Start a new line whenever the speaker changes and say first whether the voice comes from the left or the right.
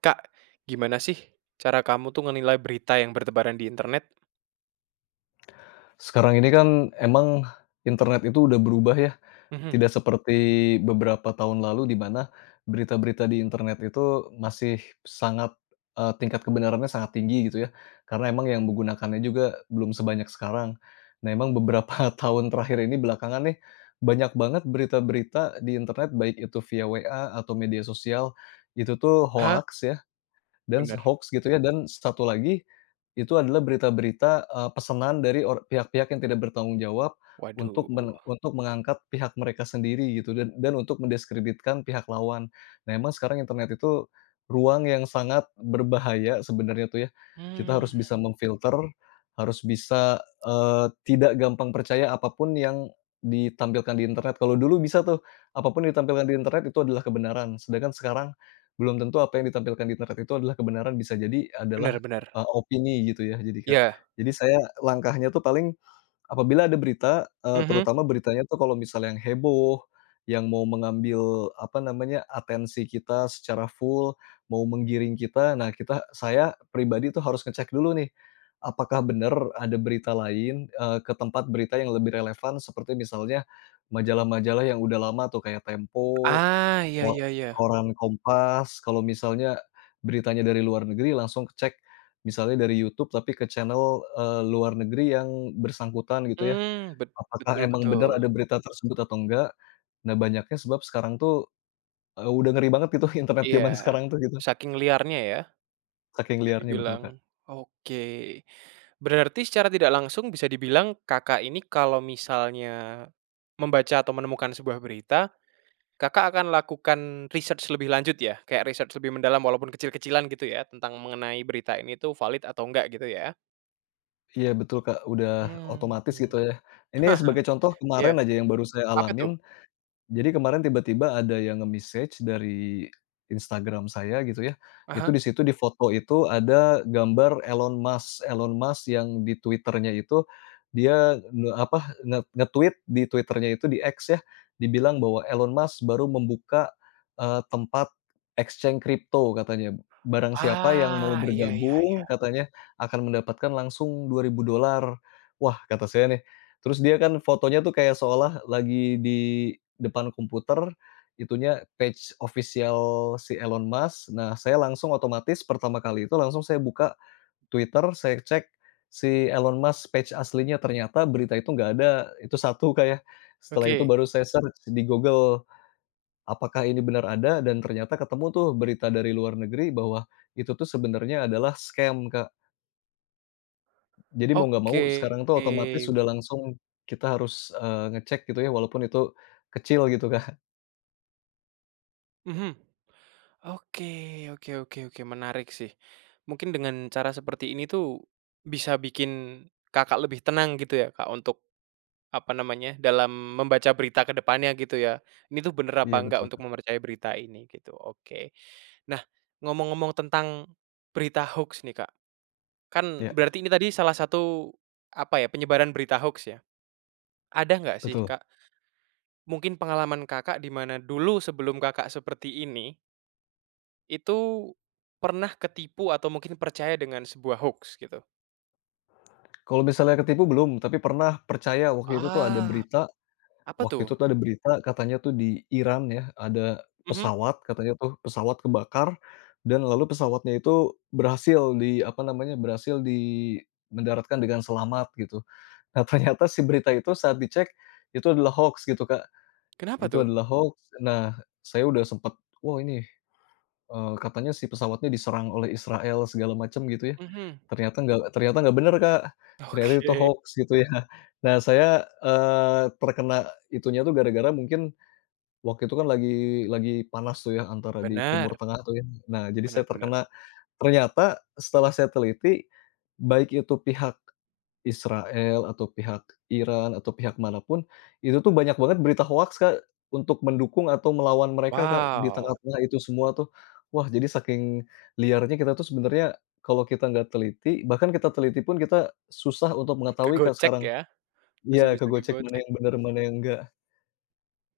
right: Kak, gimana sih cara kamu tuh menilai berita yang bertebaran di internet?
left: Sekarang ini kan emang internet itu udah berubah ya,
right: Mhm.
left: tidak seperti beberapa tahun lalu di mana berita-berita di internet itu masih sangat, tingkat kebenarannya sangat tinggi gitu ya, karena emang yang menggunakannya juga belum sebanyak sekarang. Nah, emang beberapa tahun terakhir ini belakangan nih, banyak banget berita-berita di internet baik itu via WA atau media sosial, itu tuh
right: Hah?
left: hoax ya, dan
right: Bener.
left: hoax gitu ya, dan satu lagi itu adalah berita-berita, pesanan dari pihak-pihak yang tidak bertanggung jawab
right: Waduh.
left: untuk mengangkat pihak mereka sendiri gitu dan untuk mendiskreditkan pihak lawan. Nah, emang sekarang internet itu ruang yang sangat berbahaya sebenarnya tuh ya. Kita harus
right: Mmm,
left: bisa memfilter, harus bisa, tidak gampang percaya apapun yang ditampilkan di internet. Kalau dulu bisa tuh, apapun pun ditampilkan di internet itu adalah kebenaran, sedangkan sekarang belum tentu apa yang ditampilkan di internet itu adalah kebenaran, bisa jadi
right: bener
left: adalah
right: bener.
left: Opini gitu ya jadi Kak.
right: Iya.
left: Jadi saya langkahnya tuh paling apabila ada berita,
right: Mhm.
left: terutama beritanya tuh kalau misalnya yang heboh, yang mau mengambil apa namanya, atensi kita secara full, mau menggiring kita, nah saya pribadi tuh harus ngecek dulu nih, apakah bener ada berita lain, ke tempat berita yang lebih relevan seperti misalnya majalah-majalah yang udah lama tuh kayak Tempo,
right: Ah, iya
left: Ko
right: iya iya.
left: koran Kompas, kalau misalnya beritanya dari luar negeri langsung cek misalnya dari YouTube tapi ke channel, luar negeri yang bersangkutan gitu ya,
right: Mmm, bet
left: apakah
right: betul
left: emang bener
right: betul.
left: ada berita tersebut atau enggak. Nah banyaknya sebab sekarang tuh, udah ngeri banget gitu internet zaman
right: Iya.
left: sekarang tuh gitu,
right: Saking liarnya ya,
left: saking
right: bisa
left: liarnya betul,
right: dibilang.
left: Kak.
right: Oke. Berarti secara tidak langsung bisa dibilang Kakak ini kalau misalnya membaca atau menemukan sebuah berita, Kakak akan lakukan research lebih lanjut ya? Kayak research lebih mendalam walaupun kecil-kecilan gitu ya, tentang mengenai berita ini tuh valid atau enggak gitu ya?
left: Iya betul, Kak, udah
right: Mmm.
left: otomatis gitu ya. Ini sebagai contoh
right: Iya,
left: kemarin aja yang baru saya
right: apa tuh?
left: alamin. Jadi kemarin tiba-tiba ada yang nge-message dari Instagram saya gitu ya,
right: Ah
left: itu
right: hah.
left: di situ di foto itu ada gambar Elon Musk. Elon Musk yang di Twitter-nya itu dia nge apa, nge-tweet di Twitter-nya itu, di X ya, dibilang bahwa Elon Musk baru membuka, tempat exchange kripto katanya. Barang siapa yang mau
right: Ah, iya iya.
left: bergabung katanya akan mendapatkan langsung $2.000. Wah kata saya nih, terus dia kan fotonya tuh kayak seolah lagi di depan komputer, itunya page official si Elon Musk. Nah, saya langsung otomatis pertama kali itu langsung saya buka Twitter, saya cek si Elon Musk page aslinya, ternyata berita itu nggak ada, itu satu Kak, ya. Setelah itu
right: Oke
left: baru saya search di Google, apakah ini benar ada dan ternyata ketemu tuh berita dari luar negeri bahwa itu tuh sebenarnya adalah scam, Kak. Jadi mau nggak mau sekarang
right: oke.
left: tuh otomatis sudah langsung kita harus, ngecek gitu ya, walaupun itu kecil gitu, Kak.
right: Mhm. Oke oke oke oke, menarik sih. Mungkin dengan cara seperti ini tuh, bisa bikin Kakak lebih tenang gitu ya, Kak, untuk apa namanya, dalam membaca berita ke depannya gitu ya. Ini tuh bener apa
left: Iya
right: enggak
left: betul,
right: untuk
left: Kak.
right: mempercayai berita ini gitu, oke. Nah, ngomong-ngomong tentang berita hoax nih, Kak, kan
left: Iya,
right: berarti ini tadi salah satu, apa ya, penyebaran berita hoax ya. Ada nggak sih,
left: betul.
right: Kak, mungkin pengalaman Kakak di mana dulu sebelum Kakak seperti ini, itu pernah ketipu atau mungkin percaya dengan sebuah hoax gitu?
left: Kalau misalnya ketipu belum, tapi pernah percaya waktu itu tuh ada
right: Ah,
left: berita.
right: apa tuh?
left: Katanya tuh di Iran ya, ada
right: Mhm,
left: pesawat katanya tuh pesawat kebakar dan lalu pesawatnya itu berhasil di apa namanya, berhasil di mendaratkan dengan selamat gitu. Nah ternyata si berita itu saat dicek, itu adalah hoax gitu Kak,
right: kenapa
left: itu
right: tuh?
left: adalah hoax. Nah saya udah sempet, "Wah ini," katanya si pesawatnya diserang oleh Israel segala macam gitu ya.
right: Mhm,
left: Ternyata nggak bener, Kak. Ternyata itu
right: oke,
left: hoaks gitu ya. Nah saya, terkena itunya tuh gara-gara mungkin waktu itu kan lagi panas tuh ya antara di
right: benar,
left: Timur Tengah tuh ya. Nah jadi
right: benar
left: saya
right: benar.
left: terkena, ternyata setelah saya teliti, baik itu pihak Israel atau pihak Iran atau pihak mana pun, itu tuh banyak banget berita hoaks, Kak, untuk mendukung atau melawan mereka, Kak, di
right: Wow,
left: tengah-tengah itu semua tuh. Wah, jadi saking liarnya kita tuh sebenarnya kalau kita nggak teliti, bahkan kita teliti pun kita susah untuk mengetahui, Kak,
right: kegocek
left: sekarang.
right: ya,
left: Iya,
right: masih bisa
left: kegocek mana
right: kegocek.
left: yang benar mana yang enggak.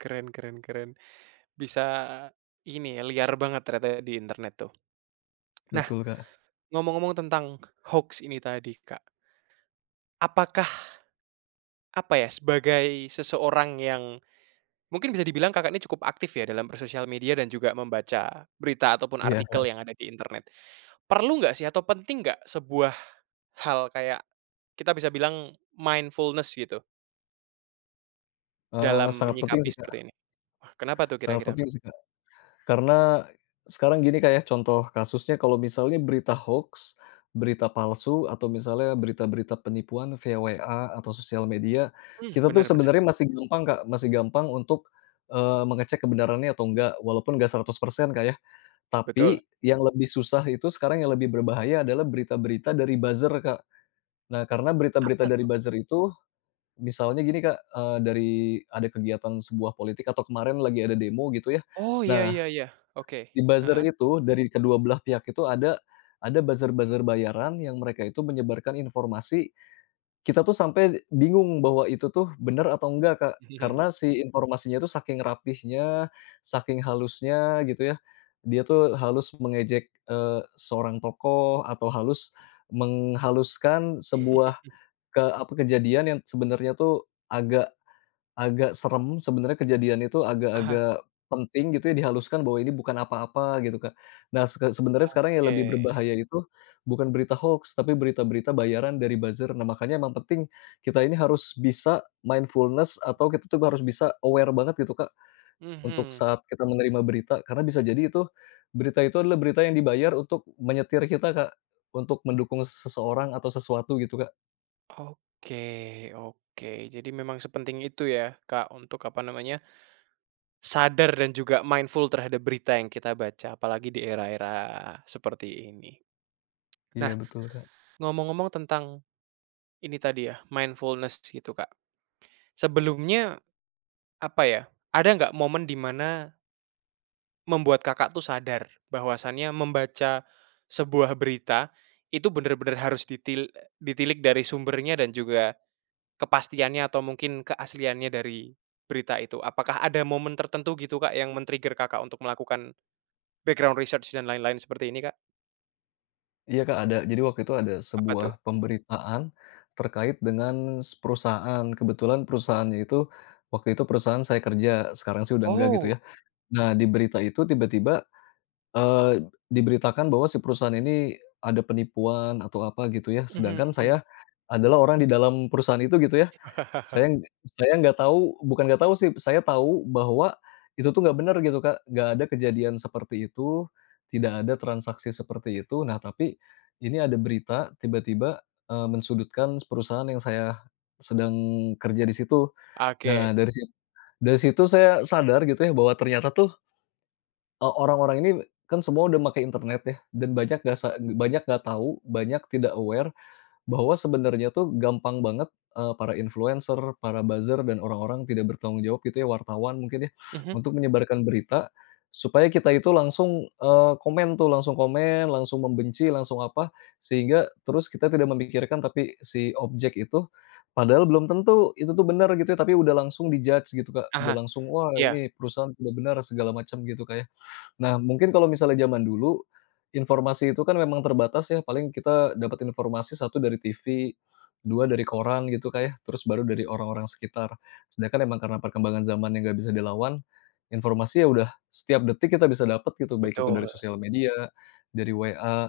right: Keren keren keren. Bisa ini ya, liar banget ternyata di internet tuh. Nah,
left: Betul, Kak.
right: ngomong-ngomong tentang hoax ini tadi, Kak. Apakah, apa ya, sebagai seseorang yang mungkin bisa dibilang Kakak ini cukup aktif ya dalam bersosial media dan juga membaca berita ataupun
left: Iya,
right: artikel yang ada di internet. Perlu nggak sih atau penting nggak sebuah hal kayak kita bisa bilang mindfulness gitu dalam
left: sangat penting
right: menyikapi
left: sih,
right: seperti
left: Kak,
right: ini? Wah, kenapa tuh
left: sangat
right: kira-kira,
left: penting
right: Kak?
left: sih, Kak. Karena sekarang gini, kayak contoh kasusnya kalau misalnya berita hoax, berita palsu, atau misalnya berita-berita penipuan via WA atau sosial media,
right: Mmm,
left: kita tuh
right: bener bener.
left: sebenarnya masih gampang, Kak, masih gampang untuk, mengecek kebenarannya atau enggak, walaupun nggak 100 persen Kak, ya.
right: Betul.
left: Tapi yang lebih susah itu sekarang yang lebih berbahaya adalah berita-berita dari buzzer, Kak. Nah, karena berita-berita
right: Apa
left: dari
right: tuh?
left: buzzer itu misalnya gini, Kak, eee, dari ada kegiatan sebuah politik atau kemarin lagi ada demo gitu ya.
right: Oh, iya
left: Nah
right: iya iya. Oke.
left: di buzzer
right: Heeh.
left: itu, dari kedua belah pihak itu ada buzzer-buzzer bayaran yang mereka itu menyebarkan informasi, kita tuh sampai bingung bahwa itu tuh bener atau enggak, Kak. Karena si informasinya itu saking rapihnya, saking halusnya gitu ya, dia tuh halus mengejek, seorang tokoh atau halus menghaluskan sebuah ke apa, kejadian yang sebenarnya tuh agak Agak serem sebenarnya, kejadian itu
right: Aha,
left: agak-agak penting gitu ya, dihaluskan bahwa ini bukan apa-apa gitu, Kak. Nah seke Sebenarnya sekarang yang
right: oke.
left: lebih berbahaya itu bukan berita hoaks, tapi berita-berita bayaran dari buzzer. Nah makanya emang penting kita ini harus bisa mindfulness atau kita tuh harus bisa aware banget gitu, Kak, untuk
right: Mhm.
left: saat kita menerima berita karena bisa jadi itu berita itu adalah berita yang dibayar untuk menyetir kita, Kak, untuk mendukung seseorang atau sesuatu gitu, Kak.
right: Oke oke. Jadi memang sepenting itu ya, Kak, untuk, apa namanya, sadar dan juga mindful terhadap berita yang kita baca, apalagi di era-era seperti ini. Nah,
left: Iya betul, Kak.
right: ngomong-ngomong tentang ini tadi ya, mindfulness gitu, Kak. Sebelumnya, apa ya, ada nggak momen di mana membuat Kakak tuh sadar bahwasannya membaca sebuah berita itu benar-benar harus ditilik dari sumbernya dan juga kepastiannya atau mungkin keasliannya dari berita itu. Apakah ada momen tertentu gitu, Kak, yang men-trigger Kakak untuk melakukan background research dan lain-lain seperti ini, Kak?
left: Iya, Kak, ada. Jadi waktu itu ada
right: Apa
left: sebuah
right: tuh?
left: pemberitaan terkait dengan perusahaan. Kebetulan perusahaannya itu waktu itu perusahaan saya kerja, sekarang sih udah enggak gitu
right: Oh,
left: ya. Nah, di berita itu tiba-tiba, eee, diberitakan bahwa si perusahaan ini ada penipuan atau apa gitu ya,
right: mhm
left: sedangkan saya
right: mhm.
left: adalah orang di dalam perusahaan itu gitu ya. Saya ng saya nggak tahu, bukan nggak tahu sih, saya tahu bahwa itu tuh nggak bener gitu, Kak. Nggak ada kejadian seperti itu, tidak ada transaksi seperti itu. Nah, tapi ini ada berita tiba-tiba, mensudutkan perusahaan yang saya sedang kerja di situ. Nah,
right: Oke,
left: dari situ saya sadar gitu ya bahwa ternyata tuh, orang-orang ini kan semua udah makai internet ya dan banyak nggak tahu, banyak tidak aware bahwa sebenarnya tuh gampang banget, para influencer, para buzzer, dan orang-orang tidak bertanggung jawab gitu ya, wartawan mungkin ya,
right: mhm,
left: untuk menyebarkan berita supaya kita itu langsung, komen tuh, langsung komen, langsung membenci, langsung apa, sehingga terus kita tidak memikirkan tapi si objek itu padahal belum tentu itu tuh benar gitu ya, tapi udah langsung dijudge gitu, Kak. Udah
right: aha,
left: langsung, "Wah,
right: iya,
left: ini perusahaan tidak benar," segala macam gitu, Kak, ya. Nah, mungkin kalau misalnya zaman dulu, informasi itu kan memang terbatas ya, paling kita dapat informasi satu dari TV, 2 dari koran gitu kayak terus baru dari orang-orang sekitar. Sedangkan emang karena perkembangan zaman yang nggak bisa dilawan, informasi ya udah setiap detik kita bisa dapat gitu, baik itu dari
right: betul,
left: sosial media, dari WA.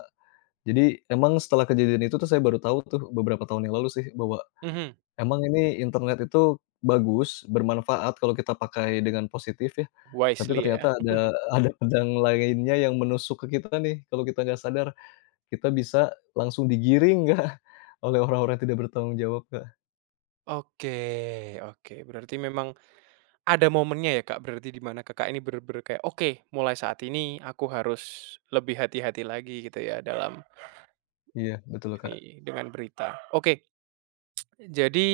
left: Jadi emang setelah kejadian itu tuh saya baru tahu tuh beberapa tahun yang lalu sih, bahwa
right: mhm,
left: emang ini internet itu bagus, bermanfaat kalau kita pakai dengan positif tapi
right: wisely
left: ternyata
right: ya.
left: ada ada pedang lainnya yang menusuk ke kita nih, kalau kita nggak sadar, kita bisa langsung digiring, Kak, oleh orang-orang yang tidak bertanggung jawab, Kak.
right: Oke oke, berarti memang ada momennya ya Kak, berarti di mana Kakak ini bener-bener kayak, "Oke, mulai saat ini aku harus lebih hati-hati lagi," gitu ya dalam
left: Iya, betul, Kak,
right: ini dengan berita. Oke, jadi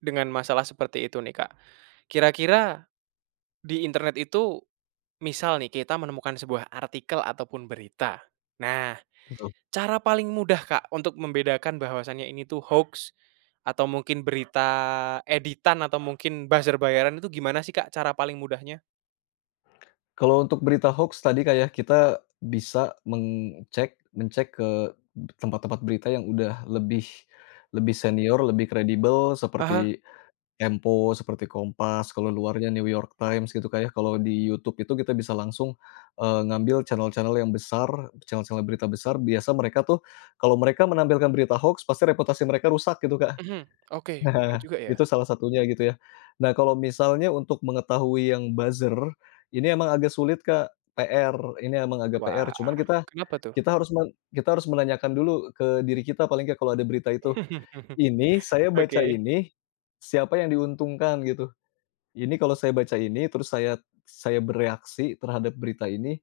right: dengan masalah seperti itu nih Kak, kira-kira di internet itu misal nih kita menemukan sebuah artikel ataupun berita. Nah,
left: betul.
right: cara paling mudah Kak untuk membedakan bahwasannya ini tuh hoax atau mungkin berita editan atau mungkin buzzer bayaran itu gimana sih Kak cara paling mudahnya?
left: Kalau untuk berita hoax tadi kayak kita bisa mencek ke tempat-tempat berita yang udah lebih lebih senior, lebih kredibel
right: Ah.
left: seperti Tempo, seperti Kompas, kalau luarnya New York Times gitu, Kak, ya. Kalau di YouTube itu kita bisa langsung, ngambil channel-channel yang besar, channel-channel berita besar, biasa mereka tuh kalau mereka menampilkan berita hoaks pasti reputasi mereka rusak gitu, Kak.
right: Mhm, oke, bener
left: Nah,
right: juga ya.
left: itu salah satunya gitu ya. Nah, kalau misalnya untuk mengetahui yang buzzer, ini emang agak sulit, Kak, PR, ini emang agak PR,
right: Wah,
left: cuman kita
right: kenapa tuh?
left: kita harus men kita harus menanyakan dulu ke diri kita paling nggak kalau ada berita itu, "Ini saya baca
right: Oke,
left: ini, siapa yang diuntungkan?" Gitu. Ini kalau saya baca ini, terus saya bereaksi terhadap berita ini,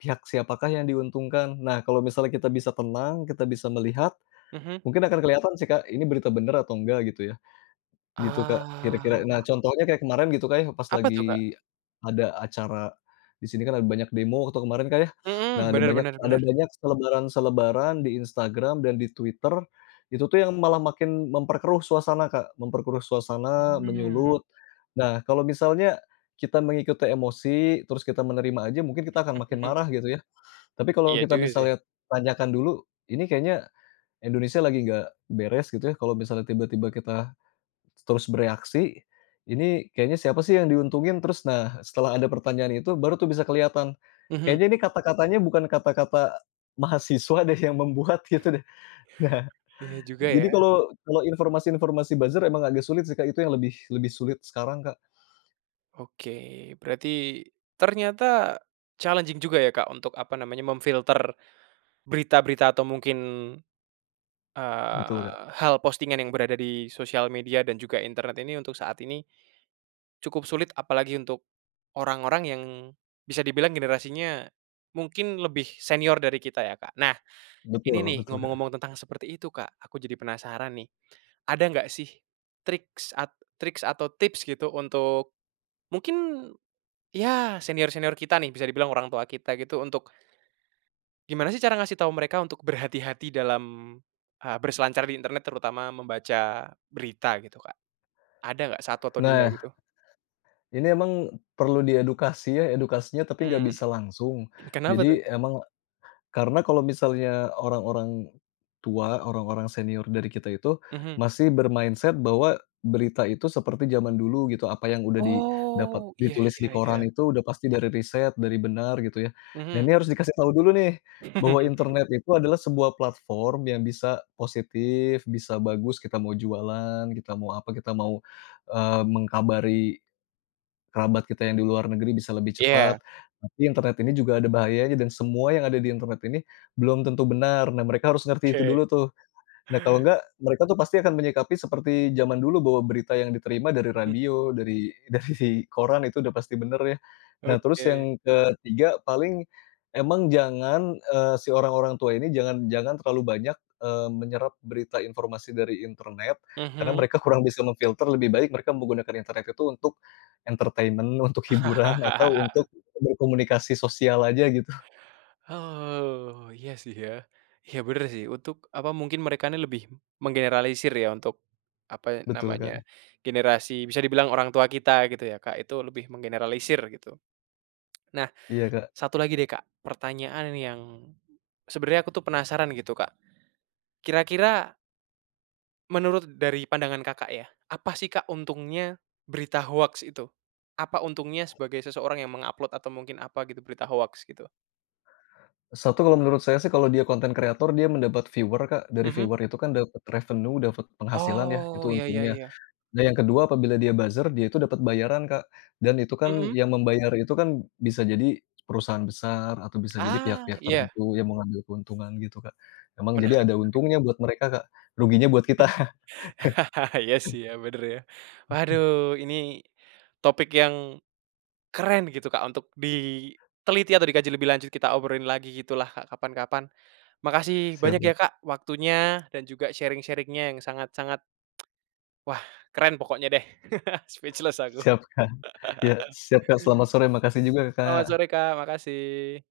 left: pihak siapakah yang diuntungkan? Nah, kalau misalnya kita bisa tenang, kita bisa melihat,
right: mhm.
left: mungkin akan kelihatan sih Kak, ini berita benar atau enggak gitu ya. Gitu, Kak, kira-kira.
right: Ah,
left: Nah, contohnya kayak kemarin gitu, Kak, ya, pas
right: apa tuh, Kak?
left: lagi ada acara di sini, kan ada banyak demo waktu kemarin, Kak, ya. Nah,
right: Mhm,
left: ada
right: bener
left: banyak
right: bener
left: ada
right: bener.
left: banyak selebaran-selebaran di Instagram dan di Twitter, itu tuh yang malah makin memperkeruh suasana, Kak, memperkeruh suasana,
right: Mmm,
left: menyulut. Nah, kalau misalnya kita mengikuti emosi, terus kita menerima aja mungkin kita akan makin
right: mhm.
left: marah gitu ya. Tapi kalau
right: Iya
left: kita
right: juga sih.
left: misalnya tanyakan dulu, ini kayaknya Indonesia lagi nggak beres gitu ya, kalau misalnya tiba-tiba kita terus bereaksi, ini kayaknya siapa sih yang diuntungin? Terus nah, setelah ada pertanyaan itu baru tuh bisa kelihatan,
right: Mhm,
left: kayaknya ini kata-katanya bukan kata-kata mahasiswa deh yang membuat gitu deh. Nah,
right: iya juga ya.
left: jadi kalau kalau informasi-informasi buzzer emang agak sulit sih, Kak, itu yang lebih lebih sulit sekarang, Kak.
right: Oke, berarti ternyata challenging juga ya, Kak, untuk apa namanya, memfilter berita-berita atau mungkin,
left: Betul, Kak.
right: hal postingan yang berada di sosial media dan juga internet ini untuk saat ini cukup sulit apalagi untuk orang-orang yang bisa dibilang generasinya mungkin lebih senior dari kita ya, Kak. Nah, ini
left: Betul
right: nih
left: betul, Kak.
right: ngomong-ngomong tentang seperti itu, Kak, aku jadi penasaran nih. Ada nggak sih triks at triks atau tips gitu untuk mungkin ya senior-senior kita nih, bisa dibilang orang tua kita gitu, untuk gimana sih cara ngasih tahu mereka untuk berhati-hati dalam, berselancar di internet terutama membaca berita gitu, Kak? Ada nggak satu atau 2
left: Nah,
right: gitu?
left: ini emang perlu diedukasi ya, edukasinya tapi nggak
right: Hmm,
left: bisa langsung.
right: kenapa tuh?
left: Jadi emang, karena kalau misalnya orang-orang tua, orang-orang senior dari kita itu
right: Mhm.
left: masih bermindset bahwa berita itu seperti zaman dulu gitu, apa yang udah didapat
right: Oh, iya
left: ditulis
right: iya
left: di koran
right: iya.
left: itu udah pasti dari riset, dari benar gitu ya. Nah
right: Mhm.
left: ini harus dikasih tahu dulu nih, bahwa internet itu adalah sebuah platform yang bisa positif, bisa bagus, kita mau jualan, kita mau apa, kita mau, mengkabari kerabat kita yang di luar negeri bisa lebih
right: Iya,
left: cepat. Tapi internet ini juga ada bahayanya dan semua yang ada di internet ini belum tentu benar. Nah, mereka harus ngerti itu
right: oke.
left: dulu tuh. Nah, kalau enggak, mereka tuh pasti akan menyikapi seperti zaman dulu bahwa berita yang diterima dari radio, dari dari koran itu udah pasti bener ya. Nah, terus
right: Oke.
left: yang ketiga paling emang jangan, si orang-orang tua ini jangan jangan terlalu banyak, menyerap berita informasi dari internet, karena
right: Mhm.
left: mereka kurang bisa memfilter, lebih baik mereka menggunakan internet itu untuk entertainment, untuk hiburan, atau untuk berkomunikasi sosial aja gitu.
right: Oh, iya sih ya. Iya bener sih, untuk apa, mungkin mereka ini lebih menggeneralisir ya untuk, apa
left: Betul,
right: namanya,
left: Kak.
right: generasi bisa dibilang orang tua kita gitu ya, Kak, itu lebih menggeneralisir gitu. Nah,
left: Iya, Kak.
right: satu lagi deh, Kak, pertanyaan yang sebenarnya aku tuh penasaran gitu, Kak. Kira-kira menurut dari pandangan Kakak ya, apa sih Kak untungnya berita hoax itu? Apa untungnya sebagai seseorang yang mengupload atau mungkin apa gitu berita hoax gitu?
left: Satu kalau menurut saya sih kalau dia konten kreator dia mendapat viewer Kak, dari
right: Mhm.
left: viewer itu kan dapat revenue, dapat penghasilan ya, itu
right: Oh, ya ya
left: untungnya.
right: ya.
left: Nah yang kedua apabila dia buzzer, dia itu dapat bayaran Kak, dan itu kan
right: Mhm.
left: yang membayar itu kan bisa jadi perusahaan besar atau bisa jadi
right: Ah,
left: pihak-pihak
right: iya,
left: tertentu yang mengambil keuntungan gitu Kak. Memang jadi
right: menarik
left: ada
right: menarik.
left: untungnya buat mereka Kak, ruginya buat kita.
right: Iya sih ya, bener ya. Waduh, ini topik yang keren gitu Kak untuk diteliti atau dikaji lebih lanjut, kita obrolin lagi gitulah Kak kapan-kapan. Makasih
left: Siap
right: banyak ya
left: Kak,
right: Kak waktunya dan juga sharing sharingnya yang sangat-sangat wah, keren pokoknya deh. Speechless aku.
left: siap Kak, ya, siap Kak, selamat sore, makasih juga
right: Selamat sore
left: Kak.
right: Kak, makasih.